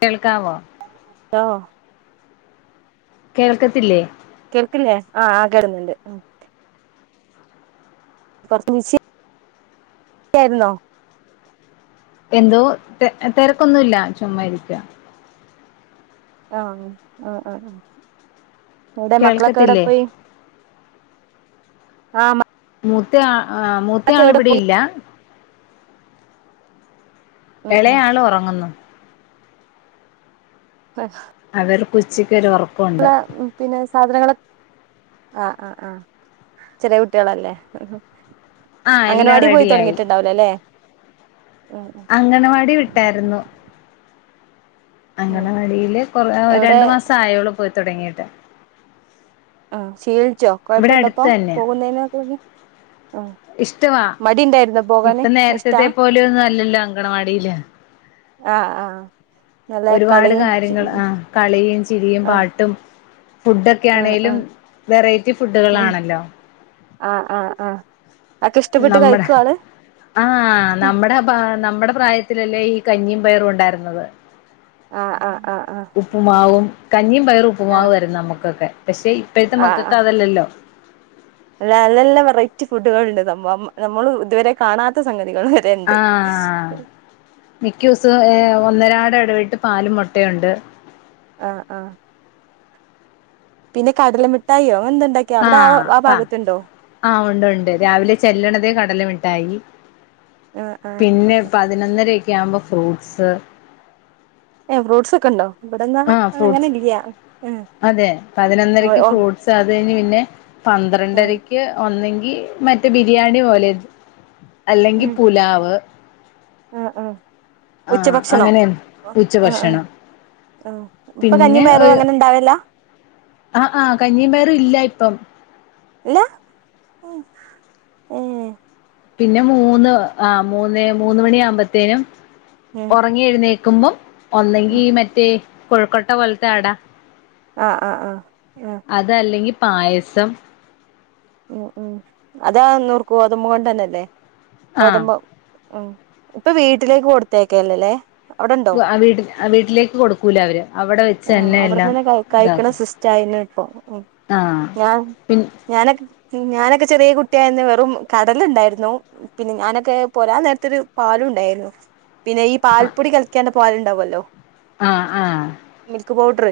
കേൾക്കാവോ ആ ആവോ കേൾക്കത്തില്ലേ കേൾക്കില്ലേ, ആ, കേറുന്നുണ്ട്. പുറ നി ആായിുന്നോ [inaudible] എന്തോ തിരക്കൊന്നുല്ല. ചുമ്മാ ഇരിക്ക. ആ, ആ, ആ, ആ. എവിടെ മക്കളൊക്കെ എവിടെ കേൾക്കത്തില്ലേ പോയി. ആ [inaudible] മൂത്തയാൾ ഇവിടെ പോയി ഇല്ല. ഉം ഉം ഇളയ ആള് ഉറങ്ങുന്നു. അ [inaudible] അവർ കൊച്ചിക്കറി ഉറക്കും [unintelligible] പിന്നെ സാധനങ്ങള ആ, ആ ആ [unintelligible] ചെറിയ കുട്ടികളല്ലേ ആ അംഗല എല്ലാം വാടി പോയി റെഡിയായി തുടങ്ങിയിട്ടുണ്ടാവ ല്ല ഉ [unintelligible] അംഗണവാടി വിട്ടായിരുന്നു. ഉം അംഗണവാടിയില് കൊറ എവിടെ രണ്ടു മാസം ആയോളൂ പോയി തുടങ്ങിയിട്ട്. ആ ശീലിച്ചോ, ഇവിടെ അടുത്ത് കൊഴപ്പുണ്ടപ്പോ തന്നെയാ പോകുന്നതിന് മുന്നേ ആ. ഇഷ്ടവാ ഇപ്പ ഇഷ്ടാ നേരത്തെത്തെ പോലും ഒന്നും അല്ലല്ലോ അങ്കണവാടിയില്. ആ, ആ. ഒരുപാട് കാര്യങ്ങൾ ആ കളിയും ചിരിയും ആഹ് പാട്ടും. ഫുഡൊക്കെ ആഹ് ആണേലും ആഹ് വെറൈറ്റി ഫുഡുകൾാണല്ലോ. ആ, ആ, ആ. നമ്മടെ ആ, നമ്മുടെ പ്രായത്തിലല്ലേ ഈ കഞ്ഞിയും പയറും ഉണ്ടായിരുന്നത്. ആ, ആ, ആ. ഉപ്പുമാവും കഞ്ഞിയും പയറും ഉപ്പുമാവു ആഹ് മായിരുന്നു നമ്മുക്കൊക്കെ പക്ഷേ ഇപ്പോഴത്തെ ആഹ് മക്കൊക്കെ ആഹ് അതല്ലല്ലോ. അല്ല, നല്ല നല്ല വെറൈറ്റി ഫുഡുകുകളുണ്ട് സംഭവ നമ്മൾ ഇതുവരെ കാണാത്ത സംഗതികൾ. വരെ ഉണ്ട് ആ, മിക്കദിവസവും ഒന്നരട ഇടവിട്ട് പാലും മുട്ടയുണ്ട്. ആ, ആ. പിന്നെ കടലമിട്ടായിയോ അങ്ങനെ എന്തുണ്ട ആ, ആഹ ഉണ്ട്, ഉണ്ട് രാവിലെ ചെല്ലണതേ കടലുമിട്ടായി. ആഹ് ആഹ് പിന്നെ പതിനൊന്നരൊക്കെ ആവുമ്പോ ഫ്രൂട്ട്സ്. ഏ, ഫ്രൂട്ടസ് ഒക്കെ ഉണ്ടോ. ഇവിടെന്നാ ആ അങ്ങനെ ഫ്രൂട്ട്സ് ഇല്ല ആഹ് അതെ ഓഹ് പതിനൊന്നരക്ക് ഓഹ് ഫ്രൂട്ടസ് അത് കഴിഞ്ഞു പിന്നെ ആഹ് പന്ത്രണ്ടര ഒന്നെങ്കി മറ്റേ ബിരിയാണി പോലെ അല്ലെങ്കിൽ പുലാവ്. അ, അ, ഉച്ച ആഹ് ഭക്ഷണം അങ്ങനെ അ, അ. ഉച്ചഭക്ഷണം ആ, ഇപ്പോ പിന്നെ കഞ്ഞീം പയറും അങ്ങനെ ഉണ്ടാവലി ല്ലാ ആ, ആ, കഞ്ഞിയും പയറും ഇല്ല ഇപ്പം. ഇല്ല. ഏഹ് പിന്നെ മൂന്ന് ആ മൂന്ന് മൂന്ന് മണിയ ആവുമ്പോത്തേനും ഉം. ഉറങ്ങി എഴുന്നേക്കുമ്പം ഒന്നങ്കി ഉം ഈ മറ്റേ കൊഴുക്കോട്ട പോലത്തെ അടാ. ആ, ആ, ആ, അത അല്ലെങ്കിൽ പായസം.. ഉ, ഉം. അതാ നൂർ ഗതമ്പ് കൊണ്ട തന്നെല്ലേ ആഹ് ഗോതഭം. അ, ഇപ്പോ വീട്ടിലേക്ക് കൊടുത്തയക്കല്ലേല്ലേ. വീട്ട വീട്ടിലേക്ക് കൊടുക്കൂല അവര് അവിടെ വെച്ച് തന്നെ എല്ലാം ഇതക്കും ചൈന [unintelligible] ആഹ് പിൻ ഞാനൊക്കെ ഞാനൊക്കെ ചെറിയ കുട്ടിയായിരുന്നു വെറും കടലുണ്ടായിരുന്നു. പിന്നെ ഞാനൊക്കെ പോരാൻ നേരത്തൊരു പാലും ഉണ്ടായിരുന്നു പിന്നെ ഈ പാൽപ്പൊടി കല്ക്കികാണ്ട് പാൽ ഉണ്ടാവുല്ലോ ആഹ് ആഹ് മിൽക്ക് പൗഡർ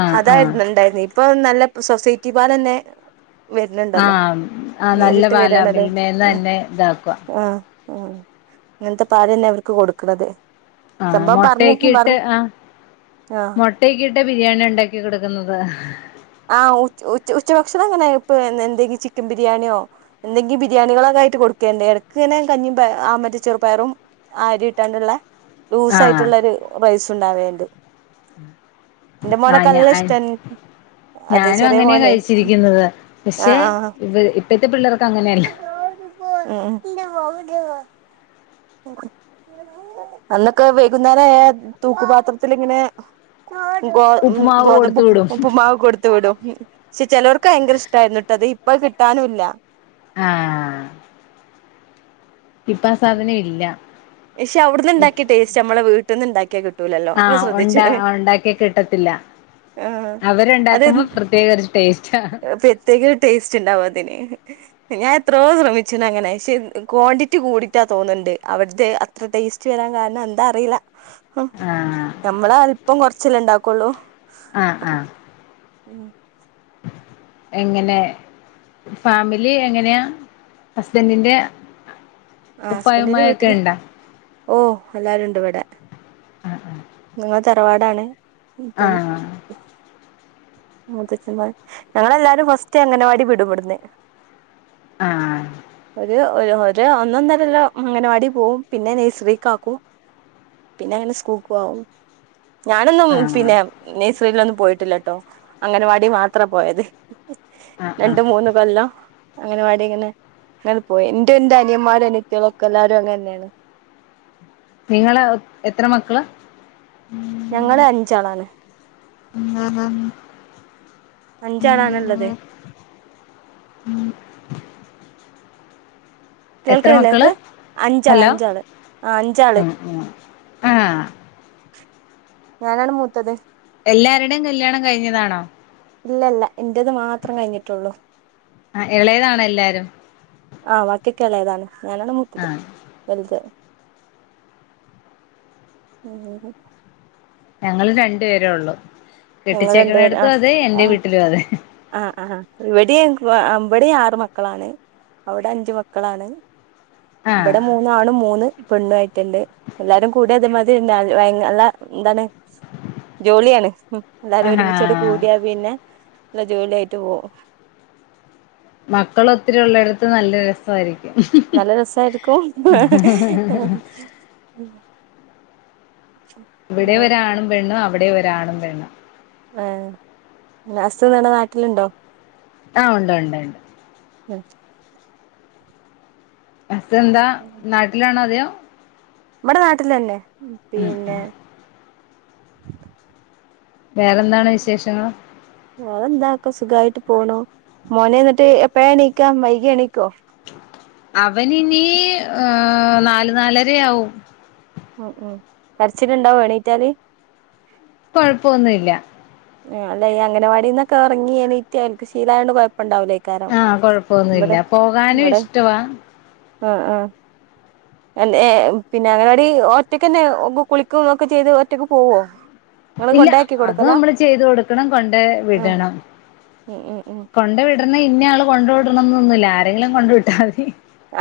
ആഹ് ആഹ് അതായിരുന്നു ഇണ്ടായിരുന്നു ഇപ്പൊ നല്ല സൊസൈറ്റി പാല് തന്നെ പിന്നെ ഇണ്ടല്ലോ ആഹ് ആഹ് നല്ല നേരിട്ട് പാലാ വരാണല്ലോ മിൽമേന്ന് ആഹ് തന്നെ ഇതാക്കുവാ ആഹ് ഉം ഇങ്ങനത്തെ പാല് അല്ലേ അവർക്ക് കൊടുക്ണത് ആ മുട്ടക്കെ ഇട്ട് ആ ആ മെട്ട മുട്ടഇട്ടക്കിട്ട ബിരിയാണി ഉണ്ടാക്കി കൊടുക്കുന്നത് ആഹ് ഉ ഉച്ചഭക്ഷണം ഇങ്ങനെ ഇപ്പെ എന്തെങ്കിലും ചിക്കൻ ബിരിയാണിയോ എന്തെങ്കി ബിരിയാണികള് ഒക്കെ ആയിട്ട് കൊടുക്കല്ണ്ട് ഇടക്ക് ഇങ്ങനെ കഞ്ഞിപയർ ആ മറ്റേചെറുപയറും ആരി ഇട്ടാണ്ടുള്ള ലൂസ് ആഹ് ആയിട്ടുള്ള ഒരു റൈസ് ഉണ്ടാവൽ ഉണ്ട് ഇന്റെമോൻ ആഹ് ഞാ നല്ല ഇഷ്ടണ് ഞാനും അങ്ങനെയാ കഴിച്ചിരിക്കുന്നത് ആ പക്ഷെ ആ ഇ ഇപ്പഴത്തെ പിള്ളേർക്ക് അങ്ങനെയല്ല [unintelligible] അന്നൊക്കെ വൈകുന്നേരം ആയാ തൂക്കുപാത്രത്തിൽ ഇങ്ങനെ ഗോതമ്പ ഉപ്പുമാവ് കൊടുത്തു വിടും ഗോതമ്പ്ഉപ്പുമാവ് കൊടുത്തുവിടും പക്ഷെ ചിലവർക്ക് ഭയങ്കരം ഇഷ്ടമായിരുന്നു ട്ടോ ഇപ്പം അത് കിട്ടാനും ഇല്ല ആഹ് ഇപ്പോ ആ സാധനം ഇല്ല പക്ഷെ അവിടുന്ന് ഇപ്പ ഉണ്ടാക്കിയ ടേസ്റ്റ് നമ്മളെ വീട്ടിൽന്ന് ഉണ്ടാക്കിയാ കിട്ടൂലല്ലോ നിങ്ങൾ ആഹ് ഉണ്ട ശ്രദ്ധിച്ചിണ് ഉണ്ടാക്കി കിട്ടത്തില്ല ആഹ് അവര് അത് ഇണ്ടാക്കുമ്പോ പ്രത്യേക ഒരു ടേസ്റ്റാ പ്രത്യേക ഒരു ടേസ്റ്റ് ഉണ്ടാവും അതിന് ഞാൻ എത്രയോ ശ്രമിച്ച്ണ് അങ്ങനെ പക്ഷെ ക്വാണ്ടിറ്റി കൂടിട്ടാ തോന്നുന്നുണ്ട് അവിടുത്തെ അ ത്ര ടെസ്‌റ്റ്‌വരാൻ കാരണം എന്താ അറിയില ആഹ് നമ്മള് അല്‌പം കൊറച്ചല്ലെഇണ്ടാക്കെള്ളു ആഹ് ആഹ് ഉം എങ്ങനെ ഫാമിലി എങ്ങനെയാ ഹസ്ബന്റിന്റെ ഉപ്പായു ഉമ്മയും ഒക്കെ ഇണ്ടോ ഓഹ് എല്ലാരുണ്ട് ഇവിടെ- ആഹ് ആഹ് നിങ്ങൾ തറവാടാണ് ഇപ്പം ആഹ് ആഹ് മുത്തച്ചൻമാര്. ഞങ്ങളെല്ലാരും ഫസ്റ്റ് അങ്ങനവാടി വിടു ഇവിടെന്ന് ആഹ് ഒരു ഒന്ന് ഒന്നരല്ലോ അങ്ങനവാടി പോവും പിന്നെ നഴ്സറിക്ക് ആക്കും പിന്നെ അങ്ങനെ സ്കൂൾക്കും ആകും ഞാനൊന്നും ആഹ് പിന്നെ നഴ്സറിയിലൊന്നും പോയിട്ടില്ലട്ടോ അങ്ങനവാടി മാത്ര പോയത് ആഹ് ആഹ് രണ്ടു മൂന്ന് കൊല്ലം അങ്ങനവാടി തനെ അങ്ങനെ പോയി എന്റെ എന്റെ അനിയന്മാരും അനിത്തികളും ഒക്കെ എല്ലാരും അങ്ങനെണ് നിങ്ങള് എത്ര മക്കളാ ഞങ്ങള് അഞ്ചാളാണ് [unintelligible] അഞ്ച് അളാണ് ഇള്ളത് ഉം എത്ര കേൾക്കണില്ലേ മക്കള് ഇങ്ങക്ക് അഞ്ചാള് ഹലോ അഞ്ചാള് ആഹ് അഞ്ചാള് ഉം ഉം ആഹ് ഞാനാണ് മൂത്തത് എല്ലാരുടെയും കല്യാണം കഴിഞ്ഞതാണോ? ഇല്ല ഇല്ല ഇന്റെത് മാത്രം കഴിഞ്ഞിട്ടുള്ളൂ ആഹ് ഇളയതാണോ എല്ലാരും ആഹ് വാക്കി ഒക്കെ എളേതാണ് ഞാനാണ് മുത്തത് ആഹ് വലുത് [unintelligible] ഞങ്ങള് രണ്ട് പേരേ ഒള്ളൂ ഞങ്ങള് രണ്ടുപേര് ആ കെട്ടിച്ചേക്കണടത്തും അതെ എന്റെ ആ വീട്ടിലും അതെ ആഹ് ആഹ് ഇവിടെ ഇവിടേം ആറ് മക്കളാണ് അവിടെ അഞ്ചു മക്കളാണ് ആഹ് ഇവിടെ മൂന്നാണും മൂന്ന് പെണ്ണു ആയിറ്റ്ണ്ട് എല്ലാരും കൂടിയാ ഇതുമാതിരി തന്നാ അള്ളാ എന്താണ് ജോളിയാണ് എല്ലാരും ആഹാ ഒരുമിച്ചാട് കൂടിയാ പിന്നെ നല്ല ജോളി ആയിറ്റ് പോവും മക്കള് ഒത്തിരി ഒള്ളേടത്ത് നല്ല രസ് വായിരിക്കും നല്ല രസം ആരിക്കും ഉം ഇവിടെ ഒരാണും പെണ്ണും അവിടേം ഒരാണും പെണ്ണും ഏഹ് പിന്നെ ഹസ്സ് ഇവടെ നാട്ടിലുണ്ടോ? ആഹ് ഒണ്ട് ഒണ്ട് ഒണ്ട് ഉം ഹസ് എന്താ നാട്ടിലാണോ അതെയോ? ഇബടെ നാട്ടിലെന്നെ ഉം ഉം വേറെന്താണ് വിശേഷങ്ങള് വേറെ എന്താ ഒക്കെ സുഖായിട്ട് പോണു മോന് എന്നിട്ട് എപ്പഴാ എണീക്കാ വൈകി എണീക്കോ? അവന് ഇനി ഏഹ് നാല് നാലരയാവും ഉം ഉം കരച്ചില് ഇണ്ടാവോ എണീറ്റാല്? കൊഴപ്പൊന്നുല്ലാ ആഹ് അല്ല ഈ അങ്ങനവാടിന്നൊക്കെ ഒറങ്ങി എണീറ്റ് ഓൻക്ക് ശീലായോണ്ട് കൊയപ്പണ്ടാവൂല്ലാ ആഹ് കൊഴപ്പൊന്നുവില്ലാ പോകാനും ഇവടെ ഇഷ്ട്ടവാ ആഹ് ആഹ് എൻ ഏഹ് പിന്നെ അങ്ങനവാടി ഒറ്റക്കെന്നെ ഗ് കുളിക്കും തൊക്കെ ചെയ്ത് ഒറ്റക്ക് പോവോ? [inaudible] ഇല്ലാ അത് കൊടുക്കലാ നമ്മള് ചെയ്ത് കൊടുക്കണം കൊണ്ട ആഹ് വിടണം ഉം ഉം ഉം കൊണ്ട വിട് [unintelligible] ഇന്നെ ആള് കൊണ്ട് വിടണന്നൊന്നുല്ലാ ആരെങ്കിലും കൊണ്ട് വിട്ടാ മതി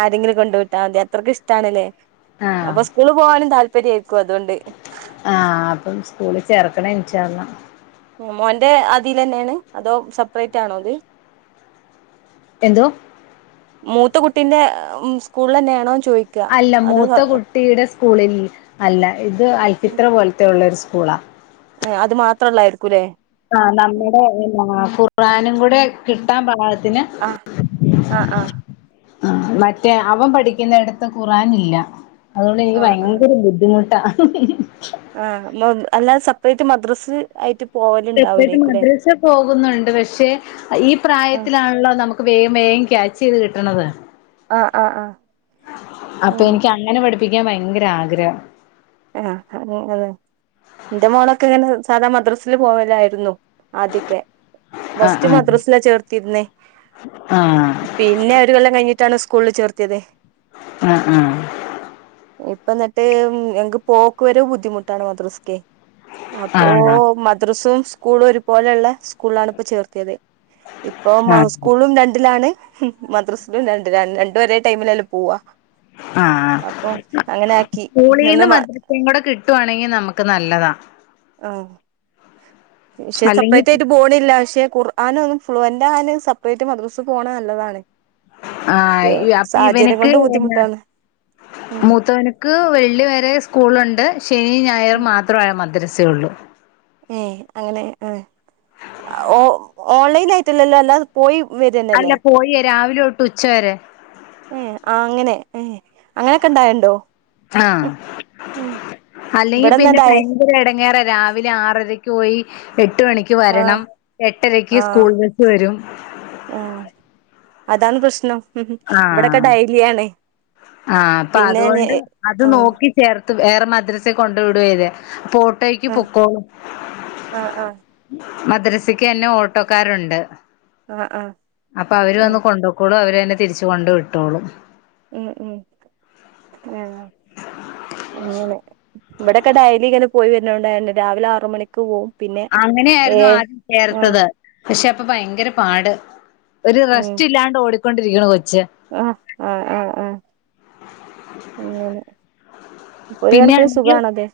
ആരെങ്കിലും കൊണ്ട് വിട്ടാ മതി അത്രയ്ക്ക് ഇഷ്ടണ്ല്ലേ ആഹ് അപ്പൊ സ്കൂള് പോവാനും താല്പര്യം ആയിരിക്കും അതുകൊണ്ട് ആഹ് അപ്പം സ്കൂളി ചേർക്കണം ഇൻഷാ അള്ളാ ഉം മോന്റെ ആതിലെന്നെയാണ് അതോ സെപ്പറേറ്റ് ആണോ ഇത്? എന്തോ? മൂത്ത കുട്ടിന്റെ സ്കൂളില ന്നെയാണോന്ന് ചോദിക്ക അല്ല മൂത്ത കുട്ടിയുടെ സ്കൂളിൽ അല്ല ഇത് അൽഫിത്ര പോലത്തെ ഉള്ള ഒരു സ്കൂളാ ഏഹ് അത് മാത്രള്ളായിരിക്കൂല്ലെ ആഹ് നമ്മുടെ എന്നാ ഖുർആനും കൂടെ കിട്ടാൻ പാകത്തിന് ആഹ് ആഹ് ആഹ് ആഹ് മറ്റേ അവൻ പഠിക്കുന്ന ഇടത്ത് ഖുർആൻ ഇല്ല അതുകൊണ്ട് എനിക്ക് ആഹ് ആഹ് ഭയങ്കര ബുദ്ധിമുട്ടാണ് ആഹ് അല്ലാതെ സപ്പറേറ്റ് മദ്രസ ആയിട്ട് സെപ്പറേറ്റ് പോവലുണ്ടാവുലേ ക്കൂടെ മദ്രസ പോകുന്നുണ്ട് പക്ഷെ ഈ ആഹ് പ്രായത്തിലാണല്ലോ നമുക്ക് വേഗം വേഗം ക്യാച്ച് ചെയ്ത് കിട്ടണത് ആഹ് ആഹ് ആഹ് അപ്പൊ ഉം എനിക്ക് അങ്ങനെ പഠിപ്പിക്കാൻ ഭയങ്കര ആഗ്രഹം ആഹ് അങ്ങനെ ന്റെ മോളൊക്കെ ഇങ്ങനെ സാദാ മദ്രസയിൽ പോവലായിരുന്നു ആദ്യൊക്കെ ഫസ്റ്റ് ആഹ് മദ്രസിലാ ചേർത്തിരുന്നെ ആഹ് പിന്നെ ഒരു കൊല്ലം കഴിഞ്ഞിട്ടാണ് സ്കൂളിൽ ചേർത്തിയത് ആഹ് ആഹ് ഇപ്പം ന്നിട്ട് മ് ഞങ്ങക്ക് പോക്ക് വരവ് ബുദ്ധിമുട്ടാണ് മദ്രസക്കെ അപ്പൊ ആഹ് മദ്രസേം സ്കൂളും ഒരുപോലെ ഇള്ളെ സ്കൂളിലാണ് ഇപ്പ ചേർത്തിയത് ഇപ്പം മ ആഹ് ആഹ് സ്കൂളും രണ്ടിലാണ് മദ്രസിലും രണ്ടിലാണ് രണ്ടും ഒരേ ടൈമിലല്ലെ പോവാ ആഹ് അപ്പൊ അങ്ങന ആക്കി നിന്ന് മ ഇവടെ കിട്ടുആണെങ്കി നമുക്ക് നല്ലതാ ആഹ് പക്ഷെ അല്ലെങ്കിൽ സപ്പറേറ്റ് ആയിറ്റ് പോണില്ല പക്ഷെ കുർ ആൻ ഒന്നു ഫ്ളുവെൻ്റാവാൻ സപ്പറേറ്റ് മദ്രസെ പോണെ ന്നല്ലതാണ് ആഹ് ഇ അപ്പെ ഇവനിക്ക് കൊണ്ട് എങ്ങൻ ബുദ്ധിമുട്ടാണ് ഉം മൂത്തവന് ക്ക് വെള്ളി വരെ സ്കൂളുണ്ട് ശനി ഞായർ ഉം മാത്രമേ മദ്രസ യൊള്ളൂ ഏഹ് അങ്ങനെ ആഹ് ഓ ഓൺലൈൻ ആയിട്ടല്ലല്ലോ അല്ലാത പോയി വെരെൻ അല്ല പോയീവരാ രാവിലെ തൊട്ട് ഉച്ച വരെ ഏഹ് ആഹ് അങ്ങനെ ഏഹ് അങ്ങനൊക്കെ ഇണ്ടായേണ്ടോ ആഹ് അല്ലെങ്കി പിന്നെ ഇവിടെന്നണ്ടായി കഴിഞ്ഞ് ഒര് എടങ്ങേറാ രാവിലെ ആറരക്കോയി എട്ട്മണി ക്ക് ആഹ് വരണം എട്ടരക്ക് ആഹ് സ്കൂൾ വിട്ട് വരും ആഹ് അതാണ് പ്രശ്നം ഇവിടൊക്കെ ആഹ് ഡയലി ആണ് ആഹ് അപ്പ പിന്നെ അതോണ്ട് അത് ആഹ് നോക്കി ചേർത്തു വേറെ മദ്രസേ കൊണ്ട് വിടുവേ അല്ലെ അപ്പോൾ ഓട്ടോയ്ക്ക് ആഹ് പൊക്കോളും ആഹ് മദ്രസക്ക ന്നെ ഓട്ടോക്കാരുണ്ട് ആഹ് ആഹ് അപ്പൊ അവര് വന്ന് ആഹ് കൊണ്ടൊ ക്കോളും അവര് തന്നെ തിരിച്ചു കൊണ്ട് വിട്ടോളും മ് മ് ആഹ് ആഹ് അങ്ങനെ ഇവിടേക്കെ ഡൈ ലി ഇങ്ങനെ പോയി വരുണോണ്ട് ആണ് രാവിലെ ആറു മണി ക്ക് പോവും പിന്നെ അങ്ങനെ ഏ ആയിരുന്നു ആദ്യം ആഹ് ചേർത്തത് പക്ഷെ ഇപ്പ ഭയങ്കര പാട് ഒര് ഉം റെസ്റ്റില്ലാണ്ട് ഓടിക്കൊണ്ടിരിക്കണ് കൊച്ച് ആഹ് അതെ ഇങ്ങനെ ഒര് കണക്ക്ന് സുഖാണതെ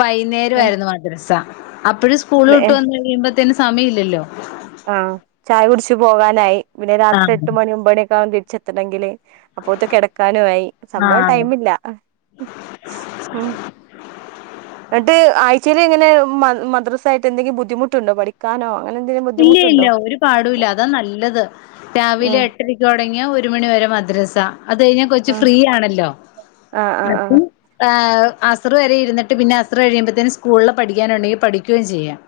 വൈന്നേരും ആയിരുന്നു മദ്രസ അപ്പഴും സ്കൂള് വിട്ടു വന്ന് കഴിയുമ്പത് ത്തിന് സമയം ഇല്ലല്ലോ ആഹ് ചായ കുടിച്ച് പോകാനായി പിന്നെ രാത്രി ആഹ് എട്ട് മണി ഒമ്പേണി ഒക്കാഉം തിരിച്ചെത്തണങ്കില് അപ്പോത്ത് കെടക്കാനും ആയി സംഭവം ആഹ് ടൈമില്ല ന്നട്ട് ആഴ്ചേല് എങ്ങനെ മ മദ്റസായിട്ട് എന്തെങ്കി ബുദ്ധിമുട്ടുണ്ടോ പഠി ക്കാനോ അങ്ങനെ എന്തേലും ബുദ്ധിമുട്ടുണ്ടോ? പാടൂല്ല അതാ നല്ലത് രാവിലെ ഉം എട്ടരക്ക് ഒടങ്ങിയാ ഒരു മണി വരെ മദ്രസ അതഴ്ഞ്ഞാ കൊറച്ച് ആഹ് ഫ്രീ ആണല്ലോ ആഹ് ആഹ് അപ്പം ആഹ് അസറ് വരെ ഇരുന്ന്ട്ട് പിന്നെ അസറ് കഴിയുമ്പേത്തേന് സ്കൂൾള് പഠിക്കാനുണ്ടെങ്കി പഠിക്കുകയും ചെയ്യാം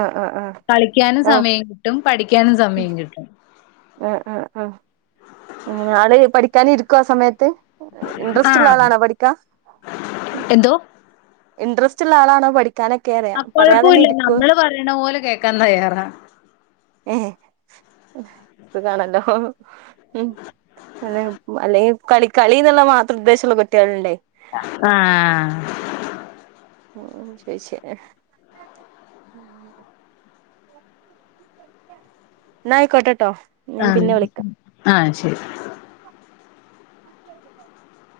ആഹ് ആഹ് ആഹ് ക്ക്യാനും ആഹ് ഓ സമയം കിട്ടും പഠിക്കാനും സമയം കിട്ടും ആഹ് ആഹ് ആഹ് അങ്ങനെ ആള് പഠിക്കാന് ഇരിക്കോ ആ സമയത്ത് ഇൻട്രസ്റ്റ്ള്ള ആഹ് ആളാണോ പഠിക്കാൻ. എന്തോ ഇൻട്രസ്റ്റ്ള്ള ആളാണോ പഠി ക്കാനൊക്കേ അറ അപ്പൊഴപ്പൂല്ല ഞമ്മള് പറിണ പോലെ കേക്കാൻ തയ്യാറാ ഏഹ് സുഖാണല്ലോ ഉം അല്ല അല്ലെങ്കി കളി കളിന്ന്ള്ള മാത്രം ഉദ്ദേശള്ള കുട്ടിയേള്ണ്ടേ ആഹ് ഓഹ് ശ്ശെ ശ്ശെ പിന്നെന്താ ന്ന അയിക്കോട്ടെട്ടോ ആഹ് ആഹ് ശരി [inaudible]